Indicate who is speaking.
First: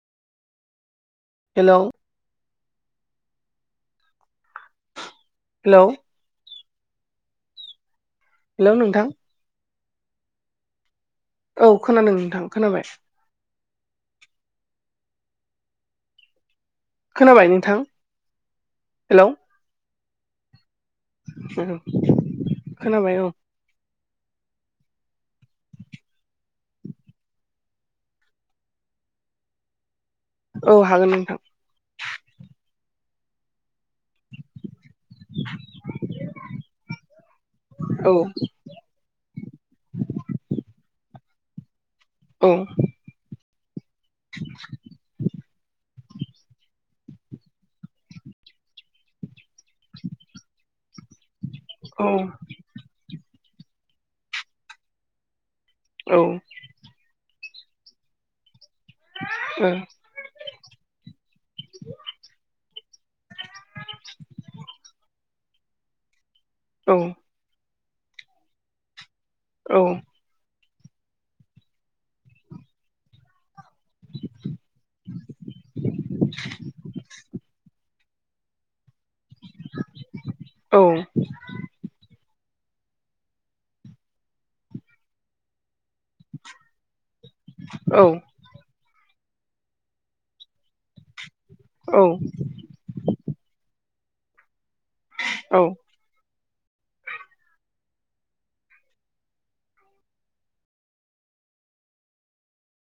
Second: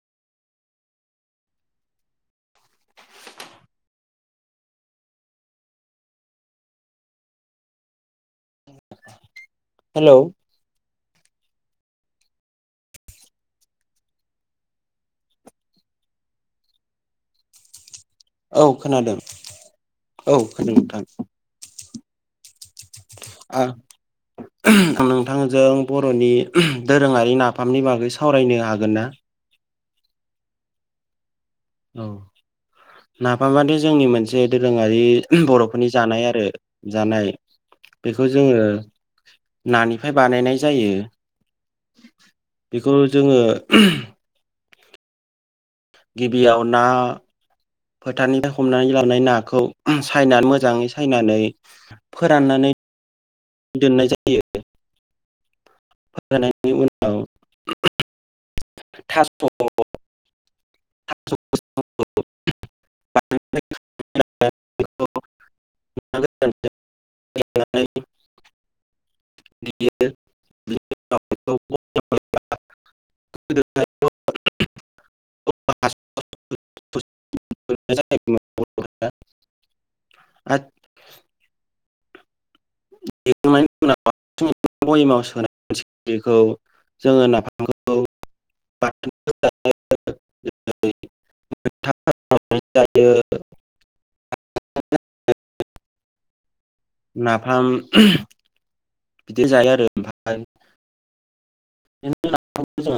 Speaker 1: Hello hello. Hello नोंथां
Speaker 2: hello
Speaker 1: औ खोनादों नोंथां खोनाबाय खोनाबाय नोंथां?
Speaker 2: औ खोनादों
Speaker 1: हेलौ
Speaker 2: औ। नोंथां
Speaker 1: खोनाबाय औ
Speaker 2: आ नोंथांजों बर'नि दोरोङारि नाफामनि बागै सावरायनो हागोन ना?
Speaker 1: औ हागोन नोंथां।
Speaker 2: औ नाफामादि जोंनि मोनसे दोरोङारि बर'फोरनि जानाय आरो जानाय
Speaker 1: औ
Speaker 2: बेखौ जोङो नानिफ्राय बानायनाय जायो।
Speaker 1: औ
Speaker 2: बेखौ जोङो
Speaker 1: [unintelligible]
Speaker 2: गिबियाव ना फोथारनिफ्राय हमनानै लानाय ना खौ सायनानै मोजाङै सायनानै
Speaker 1: औ
Speaker 2: फोराननानै दोननाय जायो।
Speaker 1: औ
Speaker 2: फोराननायनि उनाव [unintelligible] थास' थास' [unintelligible] [unintelligible]
Speaker 1: औ
Speaker 2: [unintelligible] [unintelligible] [unintelligible] [unintelligible]
Speaker 1: औ।
Speaker 2: [unintelligible] बयेमाव होनाय [unintelligible] खौ जोङो नाफामखौ
Speaker 1: औ
Speaker 2: बा [unintelligible]
Speaker 1: औ।
Speaker 2: नाफाम बिदि जायो आरो ओमफाय [unintelligible]